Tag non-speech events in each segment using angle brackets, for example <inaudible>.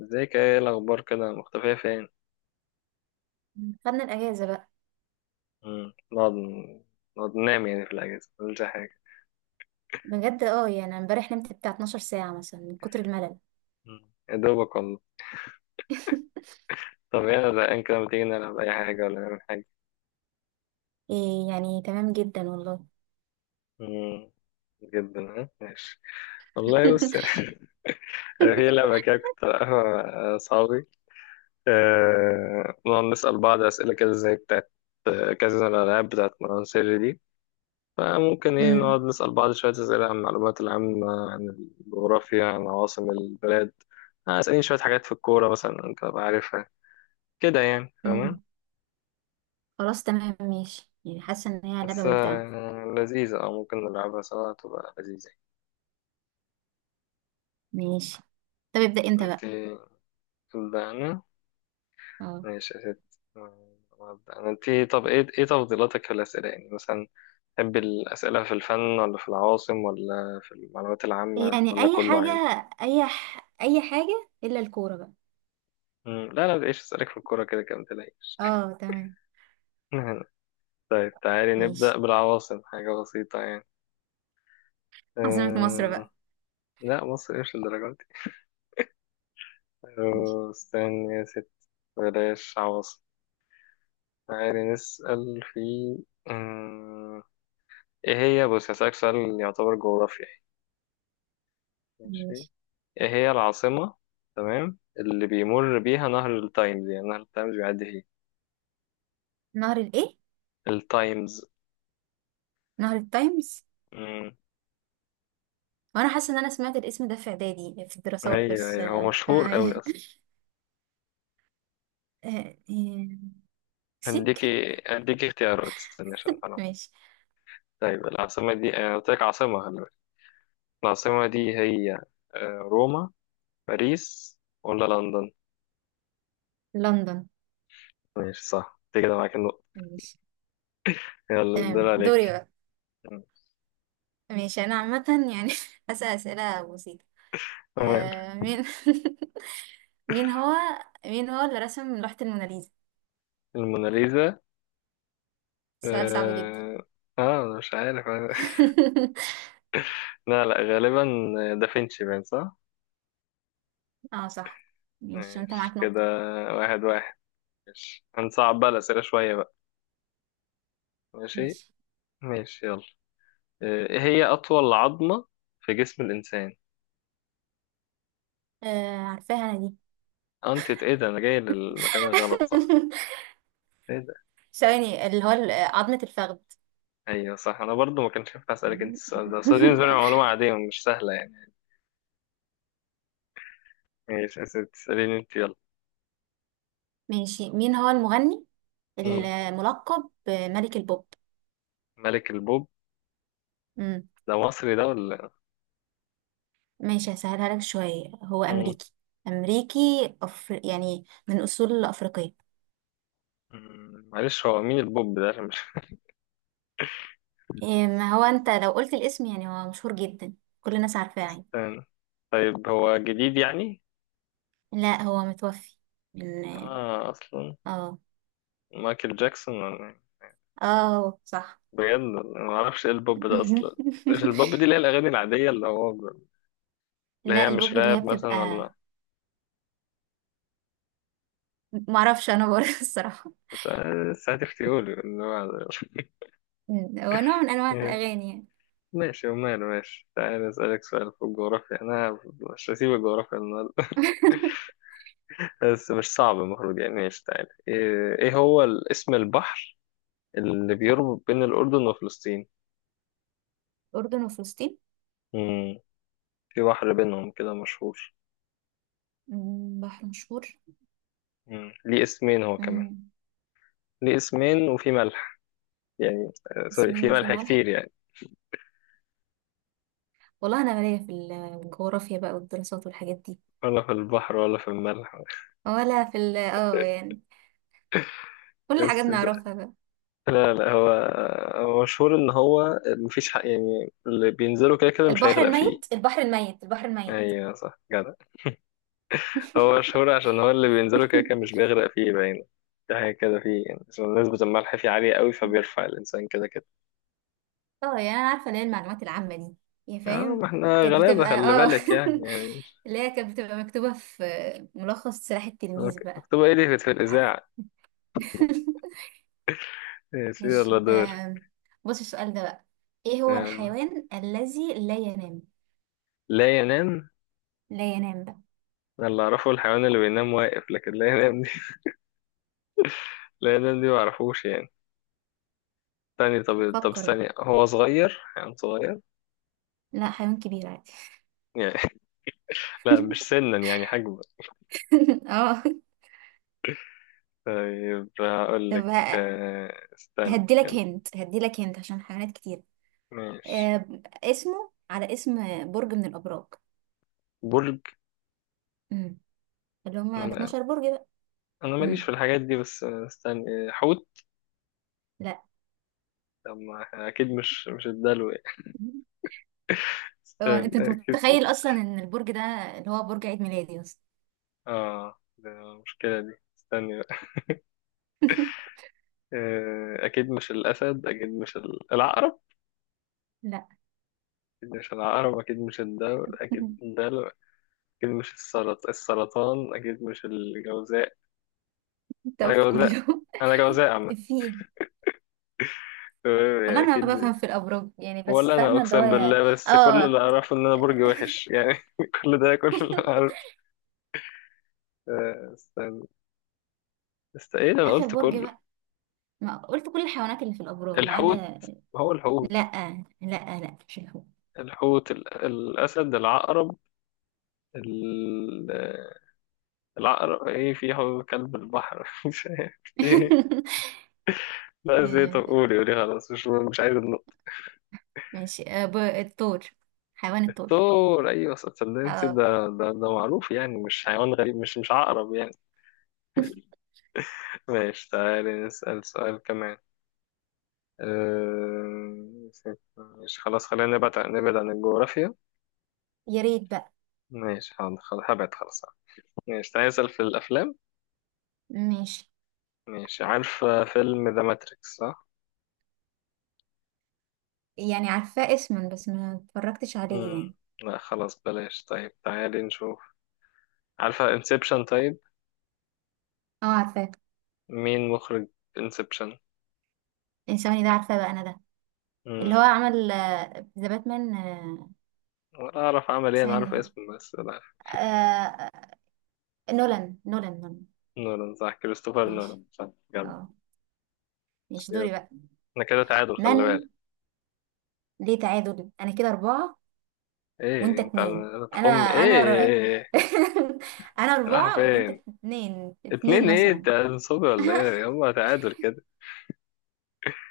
ازيك، ايه الاخبار، كده مختفية فين؟ خدنا الاجازه بقى. مم. نقعد ننام يعني في الاجازة مفيش حاجة؟ بجد يعني امبارح نمت بتاع 12 ساعه مثلا من كتر الملل. مم. يا دوبك والله. <laughs> طب ايه، انا زهقان كده، ما تيجي نلعب اي حاجة ولا نعمل حاجة؟ إيه يعني تمام جدا والله. مم. جدا. ها ماشي. والله بص <laughs> <laughs> أنا في لعبة كده كنت بلعبها مع أصحابي. نقعد نسأل بعض أسئلة كده زي بتاعت. كذا الألعاب بتاعت مروان سري دي. فممكن ايه نقعد امم نسأل بعض شوية أسئلة عن المعلومات العامة، عن الجغرافيا، عن عواصم البلاد. اسألني شوية حاجات في الكورة مثلا، انت بقى عارفها، كده يعني فاهم. امم خلاص تمام ماشي، يعني حاسه ان هي لعبه بس ممتعه. لذيذة، ممكن نلعبها سوا، تبقى لذيذة. ماشي، طب ابدا انت انت بقى. تبدأ انا. اه ماشي يا ست، أبدأ أنا. انت طب ايه تفضيلاتك في الأسئلة، يعني مثلا تحب الأسئلة في الفن ولا في العواصم ولا في المعلومات العامة يعني ولا اي كله حاجه، عادي؟ اي حاجه الا الكوره بقى. مم، لا لا، تعيش أسألك في الكورة كده كده متلاقيش. اه تمام. <laughs> طيب تعالي ماشي نبدأ بالعواصم، حاجة بسيطة يعني. عاصمه مصر أه... بقى. لا، مصر مش للدرجة دي. ماشي. استني يا ست. بلاش عواصم. تعالي نسأل في أه... ايه هي. بص هسألك سؤال يعتبر جغرافيا يعني. ماشي. ماشي. ايه هي العاصمة تمام اللي بيمر بيها نهر التايمز؟ يعني نهر التايمز بيعدي فيه. نهر الايه؟ التايمز. نهر التايمز. مم. وانا حاسه ان انا سمعت الاسم ده في اعدادي في الدراسات ايوه بس ايوه، هو مشهور أوي أصلا. آه. <laughs> مكسيك. هديكي اختيارات، استني عشان أعرف. ماشي. طيب العاصمة دي أنا قلت لك عاصمة، خلي. العاصمة دي هي روما، باريس، ولا لندن؟ لندن. ماشي صح، انت كده معاك النقطة. ماشي. يلا الدور تمام دوري عليك. بقى. ماشي انا عامة، يعني <laughs> هسأل اسئلة بسيطة. تمام. مين <laughs> مين هو مين هو اللي رسم لوحة الموناليزا؟ الموناليزا. سؤال صعب جدا. اه. أنا مش عارف. <laughs> <laughs> لا لا، غالبا دافنشي، باين صح. اه صح. ماشي وانت ماشي معاك كده. نقطة. 1-1. ماشي، هنصعب بقى الأسئلة شوية بقى. ماشي. ماشي. ماشي يلا. ايه هي أطول عظمة في جسم الإنسان؟ عارفاها انا دي. <laughs> انت ايه ده، انا جاي للمكان الغلط صح. ايه؟ ثواني، اللي هو عظمة الفخذ. ايوه صح، انا برضو ما كنتش ينفع اسالك انت السؤال ده، بس دي بالنسبه لي <laughs> معلومه عاديه مش سهله يعني. ماشي يا ستي، تساليني انت يلا. ماشي. مين هو المغني مم. الملقب بملك البوب؟ ملك البوب. ده مصري ده ولا؟ ماشي هسهلها لك شوية، هو مم. أمريكي. أمريكي. يعني من أصول أفريقية. مم. معلش هو مين البوب ده عشان مش. إيه، ما هو أنت لو قلت الاسم يعني هو مشهور جدا، كل الناس عارفاه <laughs> يعني. استنى. طيب هو جديد يعني؟ لا هو متوفي من. اه اصلا. اه. مايكل جاكسون ولا إيه؟ اه صح. بجد أنا ما اعرفش ايه البوب ده اصلا. مش البوب دي <laughs> اللي هي الاغاني العاديه اللي هو. اللي لا هي مش البوب اللي هي راب مثلا بتبقى. ولا. معرفش أنا برضه، <laughs> الصراحة. بس هتفتيولي اللي هو. هو نوع من أنواع <laughs> الأغاني يعني. ماشي وماله. ماشي تعالى أسألك سؤال في الجغرافيا، أنا مش هسيب الجغرافيا النهاردة. <laughs> <laughs> بس مش صعب، المفروض يعني. ماشي تعالى، إيه هو اسم البحر اللي بيربط بين الأردن وفلسطين؟ أردن وفلسطين. مم. في بحر بينهم كده مشهور. بحر مشهور. مم، ليه اسمين هو كمان. مم، ليه اسمين وفي ملح، يعني سوري، اسمين في وفي ملح ملح. كتير يعني. والله أنا مالية في الجغرافيا بقى والدراسات والحاجات دي. ولا في البحر ولا في الملح. ولا في ال يعني كل حاجة بس ده- بنعرفها بقى. لا لا، هو مشهور إن هو مفيش حق، يعني اللي بينزلوا كده كده مش البحر هيغرق فيه. الميت، البحر الميت، البحر الميت. أيوة صح، جدع. هو شهور عشان هو اللي بينزله كده كده <laughs> مش بيغرق فيه، باين ده حاجة كده فيه، يعني عشان نسبة الملح فيه عالية قوي فبيرفع الإنسان كده كده. اه يعني انا عارفة اللي هي المعلومات العامة دي، يا اه، فاهم. ما احنا كانت غلابة، بتبقى خلي اه بالك يعني. <laughs> اللي هي كانت بتبقى مكتوبة في ملخص سلاح التلميذ أوكي. بقى. مكتوبة ايه دي في عارفة. الإذاعة. <laughs> يا سيدي الله ماشي دور. بص السؤال ده بقى، ايه هو آه. الحيوان الذي لا ينام؟ لا ينام؟ لا ينام بقى. أنا اللي أعرفه الحيوان اللي بينام واقف، لكن لا ينام دي <laughs> لا ينام دي معرفوش يعني. تاني، طب فكر بقى. استني، هو صغير، حيوان صغير لا حيوان كبير عادي. يعني؟ <laughs> لا مش <laughs> سنا يعني، حجما. اه. طيب هقول طب لك استنى. هديلك هنت عشان حيوانات كتير. ماشي. آه، اسمه على اسم برج من الابراج. برج. امم، اللي هم ال نعم. 12 برج بقى. انا ماليش امم. في الحاجات دي، بس استنى، حوت. لا. طب ما اكيد مش الدلو يعني. هو استنى انت أنت اكيد. متخيل اصلا ان البرج ده اللي هو برج عيد ميلادي اصلا. اه ده المشكله دي. استنى بقى. <laughs> اكيد مش الاسد، اكيد مش العقرب. لا. اكيد مش العقرب، اكيد مش الدلو، اكيد <laughs> الدلو. اكيد مش السرطان، اكيد مش الجوزاء. انت انا قلت كل جوزاء. يوم. انا جوزاء <laughs> عامه. في ايه؟ والله انا ما اكيد. بفهم في الابراج يعني، بس ولا انا فاهمه اللي هو اقسم بالله، بس كل اللي اه. اعرفه ان انا برج وحش <laughs> يعني. <laughs> كل اللي اعرفه. استنى. ايه ده، انا اخر قلت برج كله. بقى، ما قلت كل الحيوانات اللي في الابراج ما الحوت. عدا. هو الحوت. لا لا لا مش هو. الحوت، الأسد، العقرب، ال- العقرب، ايه، في هو كلب البحر <laughs> مش عارف ايه. <laughs> لا زيت، قولي قولي، خلاص مش عايز النقطة. ماشي آه، الثور، حيوان الثور. الثور، ايوه صدقني اه. ده معروف يعني، مش حيوان غريب، مش عقرب يعني. ماشي تعالي نسأل سؤال كمان. أه... مش خلاص، خلينا نبعد عن الجغرافيا. يا ريت بقى. ماشي حاضر، خلاص هبعد، خلاص. ماشي تعالي نسأل في الأفلام. ماشي، ماشي، عارف فيلم ذا ماتريكس صح؟ يعني عارفاه اسما بس ما اتفرجتش عليه يعني. مم. لا خلاص بلاش، طيب تعالي نشوف. عارفة انسبشن؟ طيب، اه عارفاه. مين مخرج انسبشن؟ ثواني ده عارفاه بقى انا ده، اللي هو امم. عمل ذا باتمان. ولا اعرف عمل ايه، انا عارف ثانية. اسمه بس لا أعرف. آه، نولان نولان. نولان، صح كريستوفر ماشي. نولان، صح، جامد. اه. ماشي يلا. دوري بقى. احنا كده تعادل خلي بالك. من ليه تعادل، انا كده اربعة وانت انت اتنين. انا هتخم انا ر... ايه؟ <laughs> انا راح اربعة وانت فين؟ اتنين اتنين، اتنين ايه، مثلا. تنصبي ولا ايه، هما تعادل كده.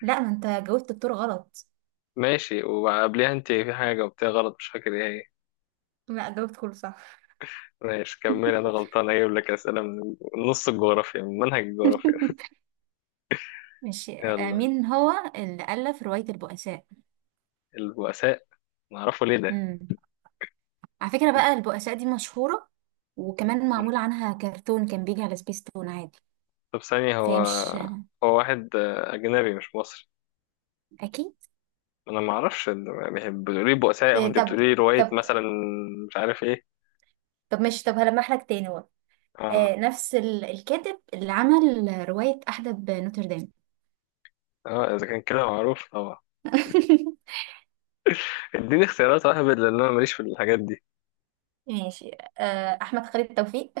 لا ما انت جاوبت الدور غلط. ماشي، وقبليها انت في حاجة وبتاع غلط، مش فاكر ايه هي. لا جاوبت كله صح. ماشي كملي، انا غلطان، اجيب لك اسئلة من نص الجغرافيا، من منهج الجغرافيا. <laughs> ماشي آه، يلا. مين هو اللي ألف رواية البؤساء؟ البؤساء. نعرفه ليه ده. امم. على فكرة بقى البؤساء دي مشهورة، وكمان مم. معمول عنها كرتون كان بيجي على سبيس تون عادي. طب ثانية. هو فهي مش هو واحد أجنبي مش مصري؟ أكيد. أنا ما أعرفش. بتقولي بؤساء أو إيه أنت طب بتقولي رواية طب مثلا. مش عارف إيه. طب ماشي، طب هلمح لك تاني بقى. آه آه. نفس الكاتب اللي عمل رواية أحدب نوتردام. إذا كان كده معروف طبعا. <laughs> إديني اختيارات واحد، لأن أنا ماليش في الحاجات دي. ماشي آه، احمد خالد توفيق،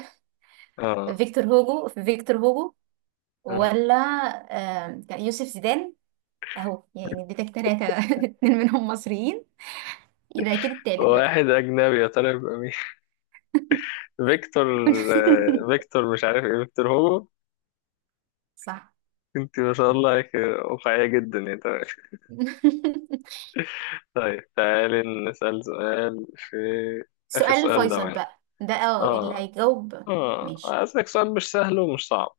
آه. فيكتور هوجو، آه ولا آه كان يوسف زيدان. اهو يعني اديتك تلاتة <laughs> اتنين منهم مصريين، يبقى اكيد التالت بقى. واحد أجنبي يا ترى يبقى مين؟ <laughs> فيكتور. <laughs> فيكتور مش عارف إيه، فيكتور هو. صح. أنت ما شاء الله عليك، واقعية جدا يعني. طيب. <laughs> طيب، تعالي نسأل سؤال في آخر سؤال سؤال ده فيصل معانا. بقى ده اه اللي اه. هيجاوب. ماشي. أسألك سؤال مش سهل ومش صعب.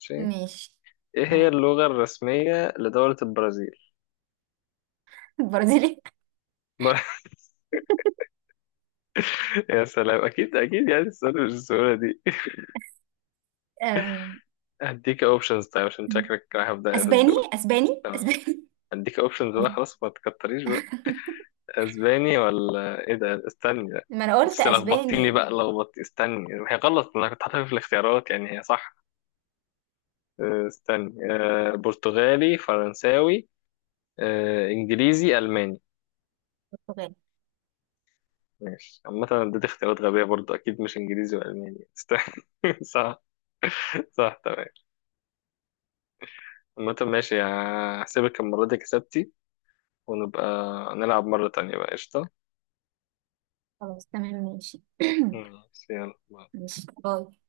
ماشي. ماشي. إيه هي تمام. اللغة الرسمية لدولة البرازيل؟ برازيلي. <laughs> يا سلام، أكيد أكيد يعني السؤال مش السهولة دي. أم، هديك أوبشنز طيب عشان شكلك رايح بداية في الدول. تمام. اسباني. هديك أوبشنز بقى، بت- خلاص ما تكتريش بقى. <laughs> أسباني ولا إيه ده، استني ده. ما انا قلت بس لخبطتيني اسباني. بقى، استني. هي غلط، أنا كنت حاططها في الاختيارات، يعني هي صح. استني. برتغالي، فرنساوي، إنجليزي، ألماني. برتغالي. ماشي، عامة اديت اختيارات غبية برضه، أكيد مش إنجليزي وألماني، <laughs> صح. صح تمام. عامة ماشي، هحسبك المرة دي كسبتي، ونبقى نلعب مرة تانية بقى، قشطة. خلاص تمام ماشي. ماشي، يلا. <clears throat> ماشي باي.